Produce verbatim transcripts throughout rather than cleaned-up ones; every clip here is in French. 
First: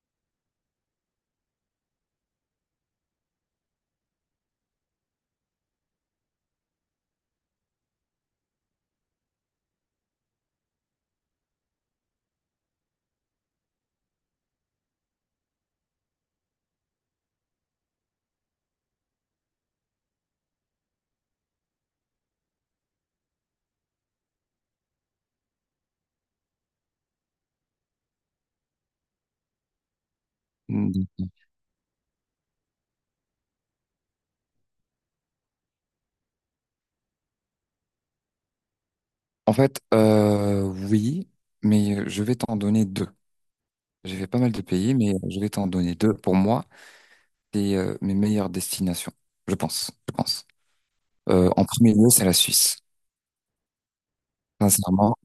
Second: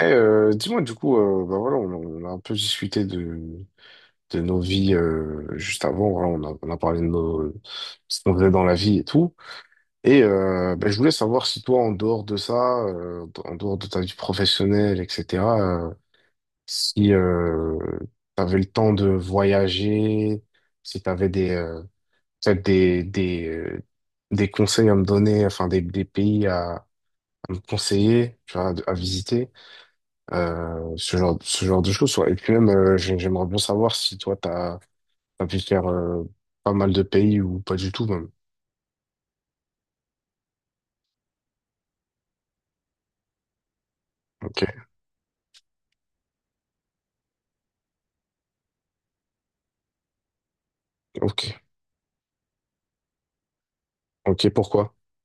Eh, euh, dis-moi, du coup, euh, bah voilà, on, a on a un peu discuté de, de nos vies euh, juste avant. Voilà, on a, on a parlé de nos, ce qu'on faisait dans la vie et tout. Et euh, bah, je voulais savoir si toi, en dehors de ça, euh, en dehors de ta vie professionnelle, et cetera, euh, si euh, tu avais le temps de voyager, si tu avais des, euh, peut-être des, des, euh, des conseils à me donner, enfin des, des pays à, à me conseiller, tu vois, à visiter. euh, Mm. ce genre, ce genre de choses. Ouais. Et puis même, euh, j'ai- j'aimerais bien savoir si toi, t'as, t'as pu faire euh, pas mal de pays ou pas du tout même. En fait, euh, oui, mais je vais t'en donner deux. J'ai fait pas mal de Ok, pays, mais je vais t'en donner deux. Pour moi, c'est euh, mes meilleures destinations, je pense, je pense. ok. Euh, en premier lieu, c'est la Suisse. Ok, pourquoi? Sincèrement,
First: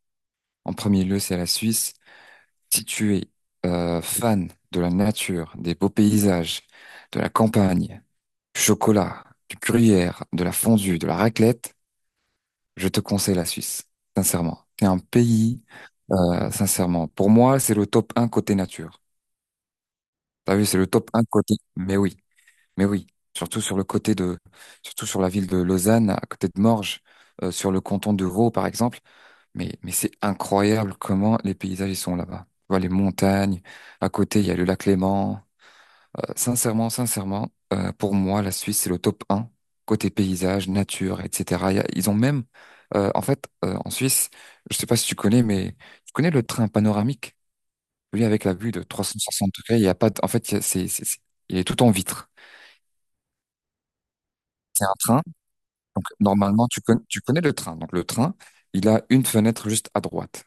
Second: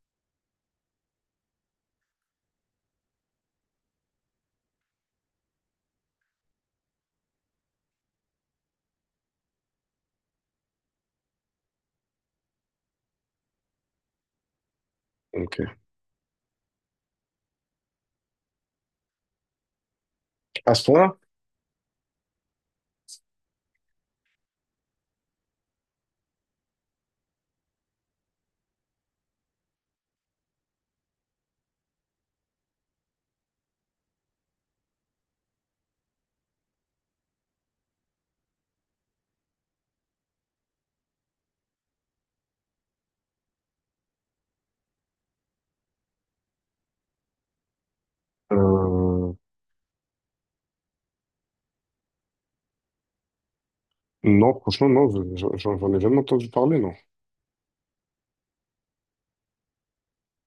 en premier lieu, c'est la Suisse. Si tu es euh, fan de la nature, des beaux paysages, de la campagne, du chocolat, du gruyère, de la fondue, de la raclette, je te conseille la Suisse, sincèrement. C'est un pays, Ok. euh, sincèrement. Pour moi, c'est le top un côté nature. T'as vu, À c'est ce le top point-là, un côté. Mais oui, mais oui. Surtout sur le côté de, surtout sur la ville de Lausanne, à côté de Morges, euh, sur le canton de Vaud, par exemple. Mais, mais c'est incroyable comment les paysages ils sont là-bas. Tu vois, les montagnes. À côté, il y a le lac Léman. Euh, sincèrement, sincèrement, euh, pour moi, la Suisse, c'est le top un côté paysage, nature, et cetera. Il y a- Ils ont même, euh, en fait, euh, en Suisse, je sais pas si tu connais, mais tu connais le train panoramique? Lui, avec la vue de trois cent euh, soixante degrés, il y a pas de- en fait, il y a- c'est, c'est- c'est- il est tout en vitre. non, C'est franchement, un non, train. je- je- j'en j'en ai Donc, jamais entendu normalement, parler, tu non. connais, tu connais le train. Donc, le train, il a une fenêtre juste à droite.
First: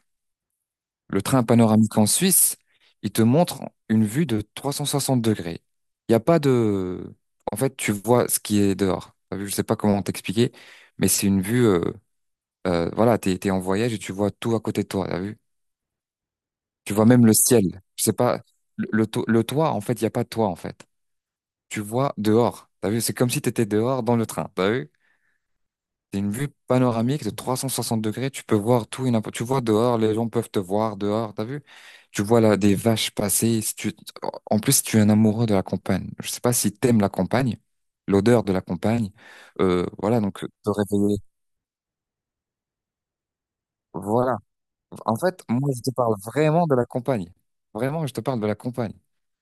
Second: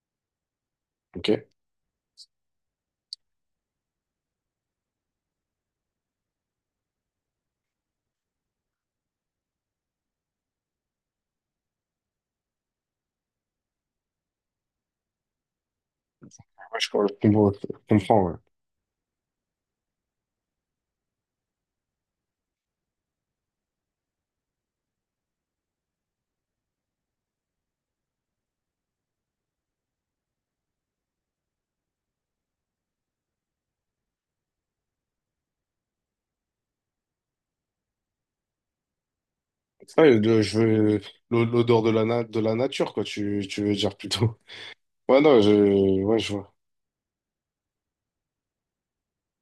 Le Ok. train Ouais, panoramique en Suisse, il te montre une vue de trois cent soixante degrés. Il n'y a pas de... En fait, tu vois ce qui est dehors. T'as vu? Je sais pas comment t'expliquer, mais c'est une vue, euh, euh, voilà, t'es, t'es en voyage et tu vois tout à côté de toi, t'as vu? je, je Tu vois même le comprends, je ciel. Je sais comprends, ouais. pas. Le, le to- le toit, en fait, il n'y a pas de toit, en fait. Tu vois dehors. T'as vu? C'est comme si t'étais dehors dans le train. T'as vu? C'est une vue panoramique de trois cent soixante degrés. Tu peux voir tout et n'importe. Tu vois dehors, les gens peuvent te voir dehors. T'as vu? Tu vois là des vaches passer. Si tu... En plus, si tu es un amoureux de la campagne. Je sais pas si t'aimes la campagne, l'odeur de la campagne. Euh, Ah, Voilà, donc le- je te veux réveiller. l'o- l'odeur de la, na- de la nature, quoi, tu, tu veux dire plutôt. Voilà. En Ouais, non, fait, je, moi, je te parle ouais, je vois. vraiment de la campagne. Vraiment, je te parle de la campagne.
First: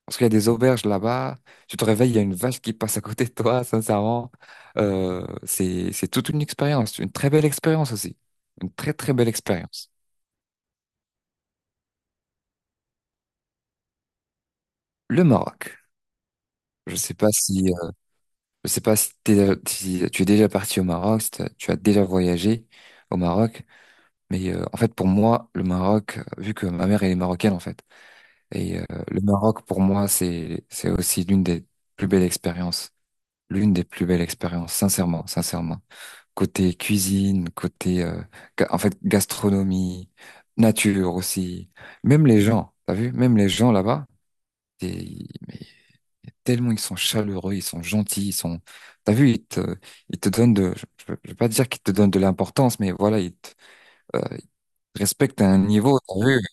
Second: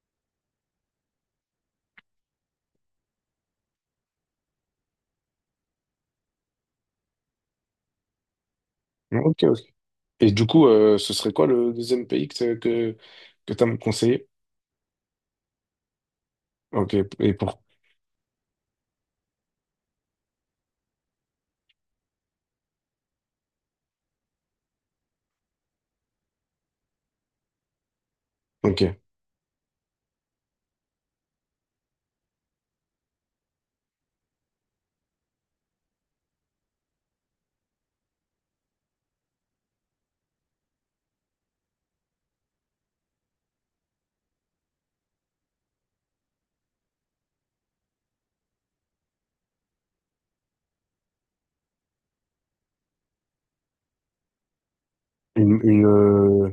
Parce qu'il y a des auberges là-bas. Tu te réveilles, il y a une vache qui passe à côté de toi, sincèrement. Euh, c'est, c'est toute une expérience, une très belle expérience aussi. Une très, très belle Ok, ok. expérience. Et du coup, euh, ce serait quoi le deuxième pays que, que, que tu as me conseillé? Le Maroc. Ok, Je sais pas et pour... si, euh, je sais pas si, t'es- si tu es déjà parti au Maroc, si t'as- tu as déjà voyagé au Maroc. Mais euh, en fait, pour moi, le Maroc, vu que ma mère, elle est marocaine, en fait. Et euh, Ok. le Maroc, pour moi, c'est c'est aussi l'une des plus belles expériences, l'une des plus belles expériences, sincèrement, sincèrement. Côté cuisine, côté euh, ga- en fait gastronomie, nature aussi, même les gens, t'as vu, même les gens là-bas, c'est- mais tellement ils sont chaleureux, ils sont gentils, ils sont, t'as vu, ils te ils te donnent de, je, je je vais pas dire qu'ils te donnent de l'importance, mais voilà, ils te, euh, ils te respectent à un Une, une, niveau, t'as vu, euh,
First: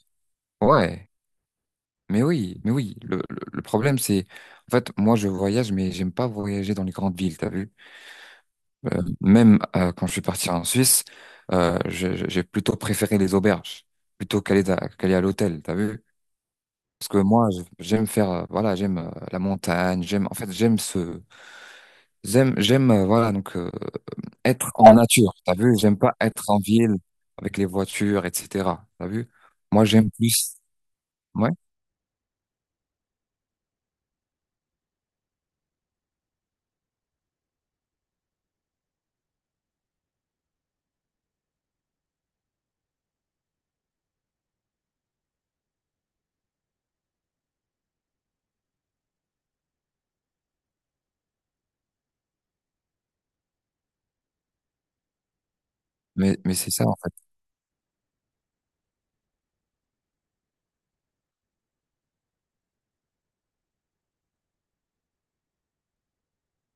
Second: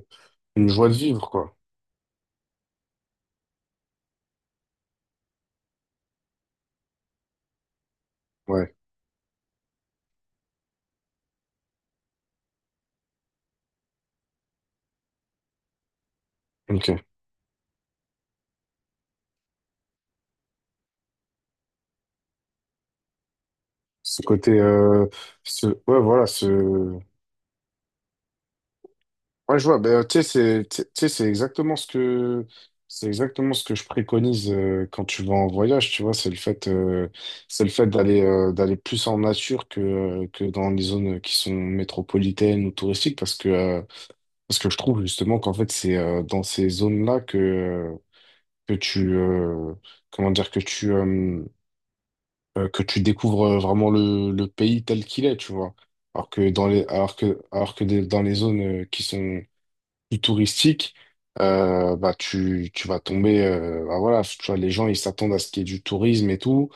une joie de ouais. vivre, quoi. Mais oui, mais oui, le, le- le problème c'est, en fait, moi je voyage, mais j'aime pas voyager dans les grandes villes, t'as vu? Ouais, Euh, même euh, quand je suis parti en Suisse, euh, je- je- j'ai plutôt préféré les auberges, plutôt qu'aller d'a- qu'aller à l'hôtel, t'as vu? ok. Parce que moi, je- j'aime faire, euh, voilà, j'aime euh, la montagne, j'aime, en fait, j'aime ce, j'aime, j'aime, euh, voilà, donc euh, Ce côté... être en euh, nature, t'as ce... vu? J'aime Ouais, pas voilà, être en ville ce... avec les voitures, et cetera. T'as vu? Ouais, je vois, Moi, ben, j'aime tu sais, plus. c'est tu sais, tu sais, c'est Ouais. exactement ce que... C'est exactement ce que je préconise euh, quand tu vas en voyage, tu vois, c'est le fait, euh, c'est le fait d'aller euh, d'aller plus en nature que, euh, que dans les zones qui sont métropolitaines ou touristiques, parce que, euh, parce que je trouve justement qu'en fait, c'est euh, dans ces zones-là que, euh, que tu, euh, comment dire, que tu, euh, euh, que tu découvres euh, vraiment le, le pays tel qu'il est, tu vois. Alors Mais, que mais dans c'est les, ça, en fait. alors que, alors que des- dans les zones euh, qui sont plus touristiques, euh, bah tu, tu vas tomber, euh, bah voilà, tu vois, les gens ils s'attendent à ce qu'il y ait du tourisme et tout,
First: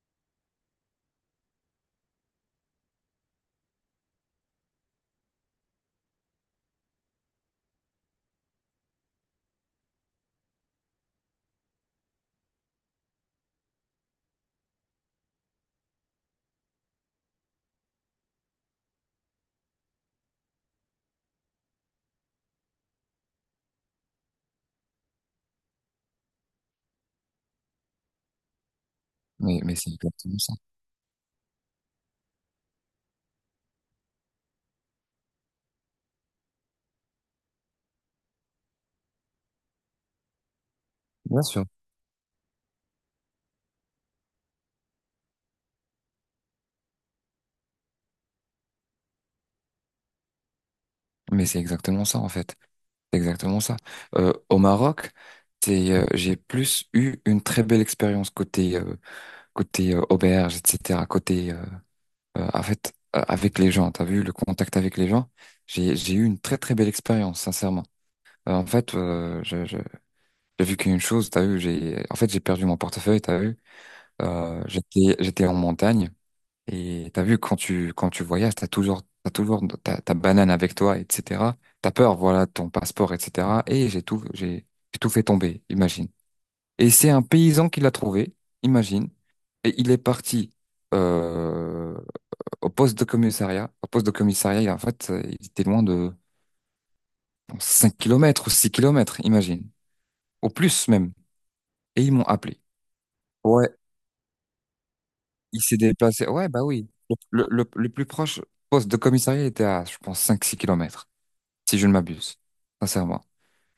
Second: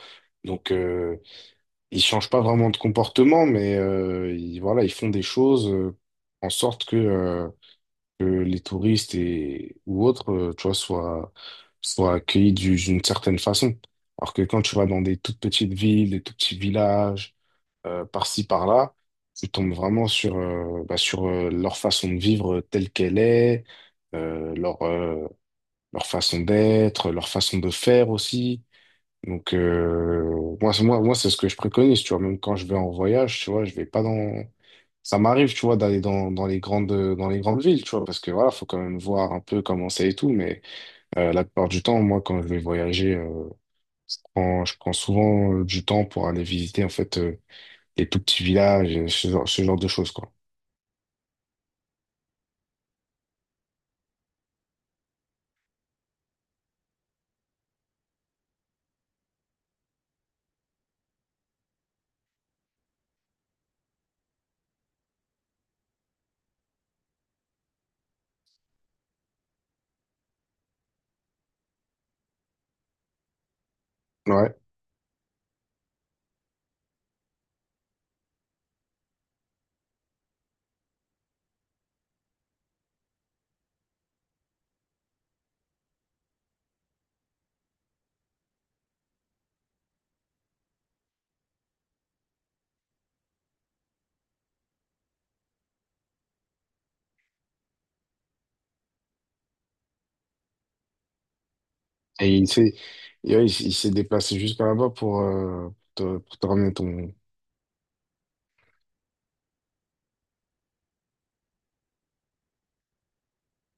donc euh, ils changent pas vraiment de comportement, mais euh, ils, voilà, ils font des choses euh, en sorte que euh, que les touristes et ou autres, euh, tu vois, soient, soient accueillis du- d'une certaine façon. Alors que quand tu vas dans des toutes petites villes, des tout petits villages, euh, par-ci, par-là, tu tombes vraiment sur, euh, bah, sur euh, leur façon de vivre euh, telle qu'elle est, euh, leur, euh, leur façon d'être, leur façon de faire aussi. Donc, Mais, mais c'est exactement ça. euh, moi, c'est- moi, moi, c'est ce que je préconise, tu vois. Même quand je vais en voyage, tu vois, je vais pas dans. Ça m'arrive, tu vois, d'aller dans, dans les grandes, dans les grandes villes, tu vois, parce que voilà, faut quand même voir un peu comment c'est et tout. Mais euh, Bien la sûr. plupart du temps, moi, quand je vais voyager, euh, je prends, je prends souvent euh, du temps pour aller visiter, en fait, euh, les tout petits villages, euh, ce genre, ce genre de choses, quoi. Mais c'est exactement ça, en fait. C'est exactement ça. Euh, au Maroc, c'est, euh, j'ai plus eu une très belle expérience côté, euh, côté euh, auberge, et cetera. Côté, euh, euh, en fait, euh, avec les gens. T'as vu le contact avec les gens? J'ai, j'ai eu une très, très belle expérience, sincèrement. Euh, en fait, euh, je, je- j'ai vu qu'une chose, t'as vu, j'ai, en fait, j'ai perdu mon portefeuille, t'as vu? Ouais. Euh, j'étais, j'étais en montagne et t'as vu quand tu quand tu voyages, t'as toujours t'as toujours ta, ta banane avec toi, et cetera. T'as peur, voilà, ton passeport, et cetera. Et j'ai tout j'ai j'ai tout fait tomber, imagine. Et c'est un paysan qui l'a trouvé, imagine. Et il est parti euh, au poste de commissariat. Au poste de commissariat, il- en fait, euh, il était loin de bon, cinq kilomètres ou six kilomètres, imagine. Au plus même. Et ils m'ont Et il appelé. s'est, et ouais, il, s'est il s'est déplacé jusqu'à là-bas pour, Il euh, s'est te, déplacé. pour te Ouais, bah ramener oui. ton. Le, le, le plus proche poste de commissariat était à, je pense, cinq six kilomètres, si je ne m'abuse, sincèrement.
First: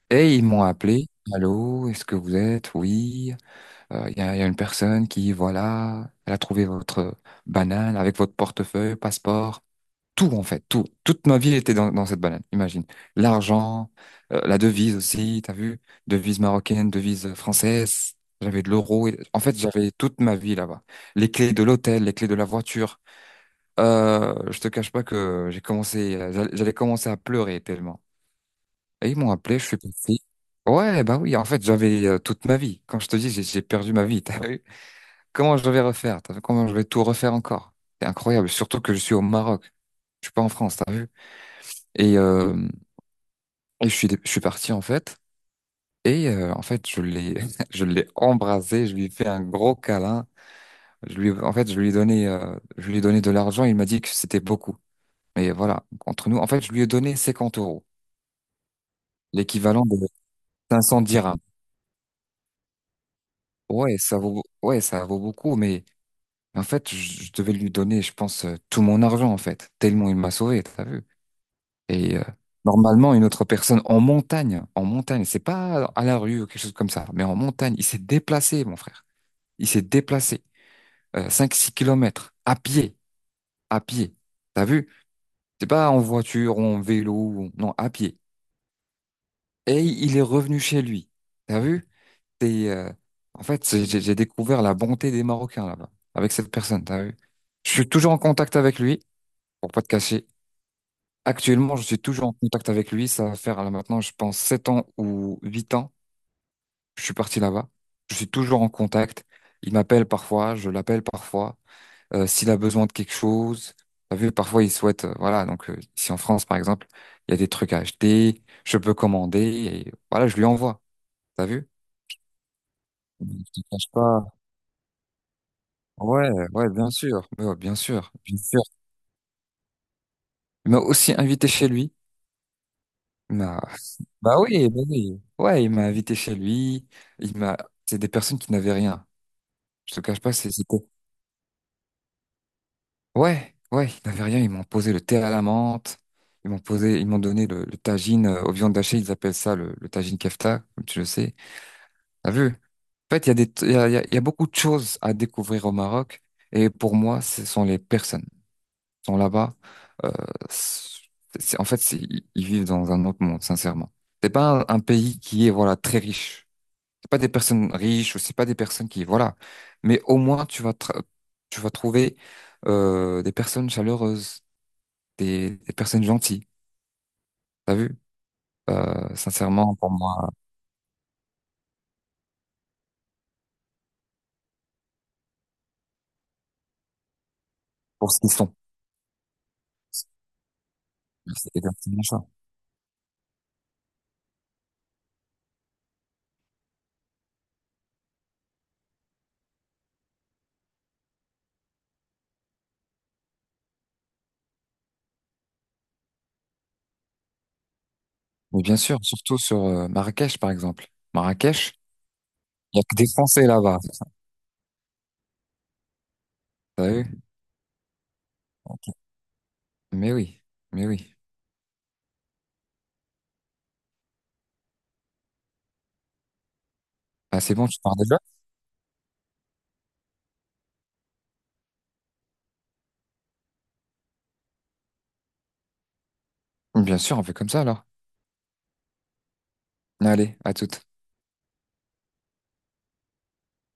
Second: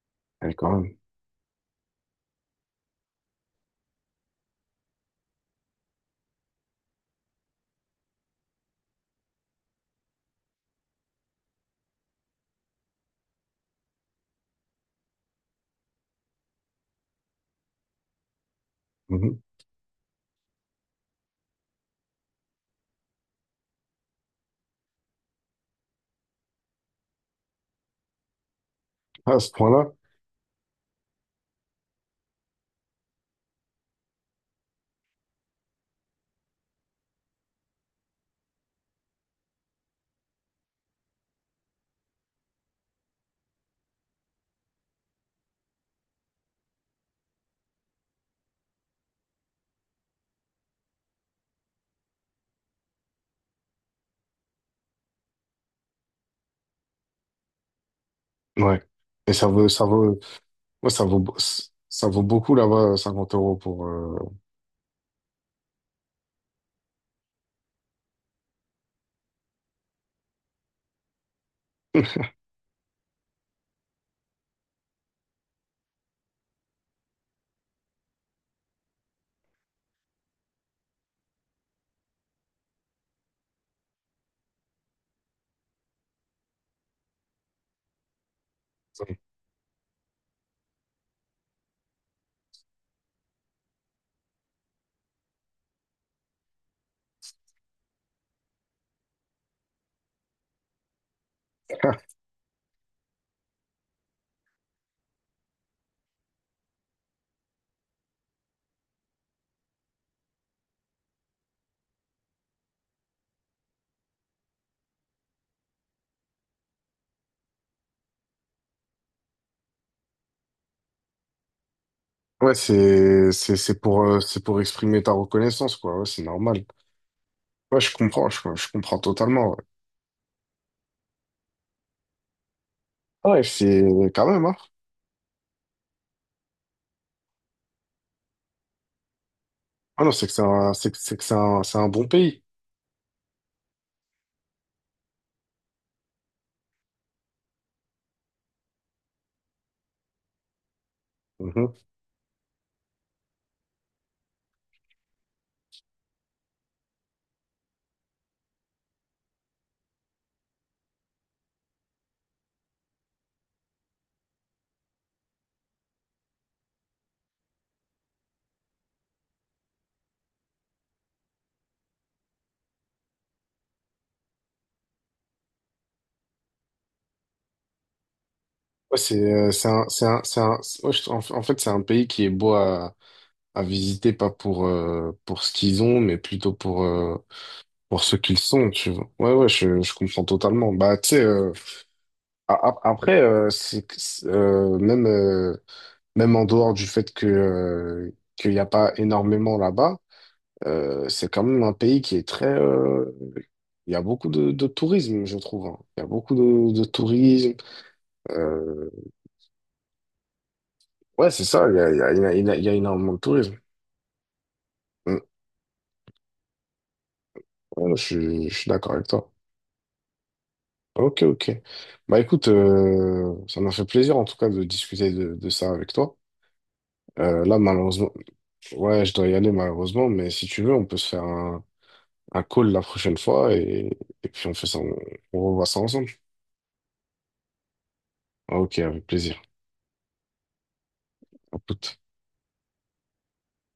Et ils Ouais, m'ont quand même. appelé. Allô, est-ce que vous êtes? Oui. Euh, Il y a, il y a une personne qui, voilà, elle a trouvé votre banane avec votre portefeuille, passeport tout en fait, tout. Toute ma vie était dans, dans cette banane, imagine. L'argent, euh, la devise aussi, t'as vu? Devise marocaine, devise française. J'avais de l'euro. et- Mhm. En fait, j'avais toute ma vie là-bas. Les clés de l'hôtel, les clés de la voiture. Euh, je te cache pas que j'ai commencé, euh, j'allais j'allais commencer à pleurer tellement. Et ils m'ont Ah, à ce appelé, je suis point-là? parti. Ouais, bah oui, en fait, j'avais euh, toute ma vie. Quand je te dis, j'ai j'ai perdu ma vie, t'as vu? Comment je vais refaire? T'as vu? Comment je vais tout refaire encore? C'est incroyable, surtout que je suis au Maroc. Je suis pas en France, t'as vu? Et, euh, et je suis, je suis parti en fait. Et euh, en fait, je l'ai, je l'ai embrassé, je lui ai fait un gros câlin. Je lui, en fait, je lui ai donné, euh, je lui ai donné de l'argent. Il m'a dit que c'était beaucoup. Mais voilà, entre nous, en fait, je lui ai donné cinquante euros, Ouais. Et ça vaut, ça l'équivalent de vaut, cinq ouais, cents ça vaut, dirhams. ça vaut beaucoup là-bas, cinquante euros pour, Ouais, euh, ça vaut, ouais, ça vaut beaucoup. Mais en fait, je, je devais lui donner, je pense, euh, tout mon argent en fait, tellement il m'a sauvé. T'as vu? Et euh, normalement, une autre personne en montagne, en montagne, c'est pas à la rue ou quelque chose comme ça, mais en montagne, il s'est déplacé, mon frère. Il s'est déplacé euh, cinq six kilomètres à pied, à pied. T'as vu? C'est pas en voiture, ou en vélo, ou- non, à pied. Et il est revenu chez lui. T'as vu? C'est, euh, en fait, c'est- j'ai j'ai découvert la bonté des Marocains là-bas, avec cette personne, t'as vu? Je suis toujours en contact avec lui, pour pas te cacher. Actuellement, je suis toujours en contact avec lui. Ça va faire là maintenant, je pense, sept ans ou huit ans. Je suis parti là-bas. Je suis toujours en contact. Il m'appelle parfois, je l'appelle parfois. Euh, s'il a besoin de quelque chose, t'as vu, parfois il souhaite, euh, voilà. Donc euh, ici en France, par exemple, il y a des trucs à acheter, je peux commander et voilà, je lui envoie. T'as vu? Ouais, c'est, Je c'est, te c'est cache pour, euh, pas. c'est pour exprimer ta reconnaissance, quoi. Ouais, c'est Ouais, normal. ouais, bien sûr, mais ouais, bien Ouais, je sûr, comprends, bien je, sûr. je comprends totalement. Il m'a aussi invité chez lui. Ouais, Il ouais, m'a- c'est quand Bah même, hein. oui, bah oui. Ouais, il m'a invité chez lui. Il m'a. C'est des personnes qui n'avaient rien. Je te Ah non, cache c'est que pas, c'est c'est- un, c'était. c'est que c'est que c'est un, c'est un bon pays. Ouais, ouais, ils n'avaient rien. Ils m'ont posé le thé à la menthe. Ils m'ont posé, ils m'ont donné le, le tagine euh, aux viandes hachées. Ils appellent ça le, le tagine kefta, comme tu le sais. Mhm. T'as vu? En fait, il y a des, il y a, il y a il y a beaucoup de choses à découvrir au Maroc. Et pour moi, ce sont les personnes. Ils sont là-bas. euh, c'est- c'est- en fait, c'est- ils ils vivent dans un autre monde, sincèrement. C'est pas un, un pays qui est, voilà, très riche. C'est pas des personnes riches ou c'est pas des personnes qui, voilà. Mais au moins, tu vas, tra- tu vas trouver euh, des personnes chaleureuses, des, des personnes gentilles, t'as vu? Ouais, Euh, c'est euh, c'est Sincèrement, un, pour c'est un, moi, c'est un- c'est- ouais, je- en, en fait, c'est un pays qui est beau à, à visiter, pas pour, euh, pour ce qu'ils ont, mais plutôt pour, euh, pour pour ce ce qu'ils qu'ils sont. sont, tu vois. Ouais, ouais, je, je comprends totalement. Bah, tu sais, euh, C'est exactement ça. a- a- après, euh, c'est, c'est, euh, même, euh, même en dehors du fait que, euh, qu'il n'y a pas énormément là-bas, euh, c'est quand même un pays qui est très... euh, il y a beaucoup de, de tourisme, je trouve, hein. Il y a beaucoup de, de tourisme. Mais bien Euh, sûr, surtout sur euh, Marrakech, par exemple. ouais, c'est ça, Marrakech, il y a, il y a, il y a il y a il n'y a que des énormément de Français tourisme. là-bas, Mm. t'as vu? Voilà, je, suis je suis d'accord avec toi. Mais oui, mais oui. Ok, ok. Bah écoute, euh, ça m'a fait plaisir en tout cas de discuter de, de ça avec toi. Ah, Euh, c'est là, bon, tu pars malheureusement, déjà? ouais, je dois y aller malheureusement, mais si tu veux, on peut se faire un, un call la prochaine fois et, et puis on fait ça, on, on revoit ça ensemble. Bien sûr, on fait comme ça alors. Ok, avec plaisir. Allez, à toute. À toute.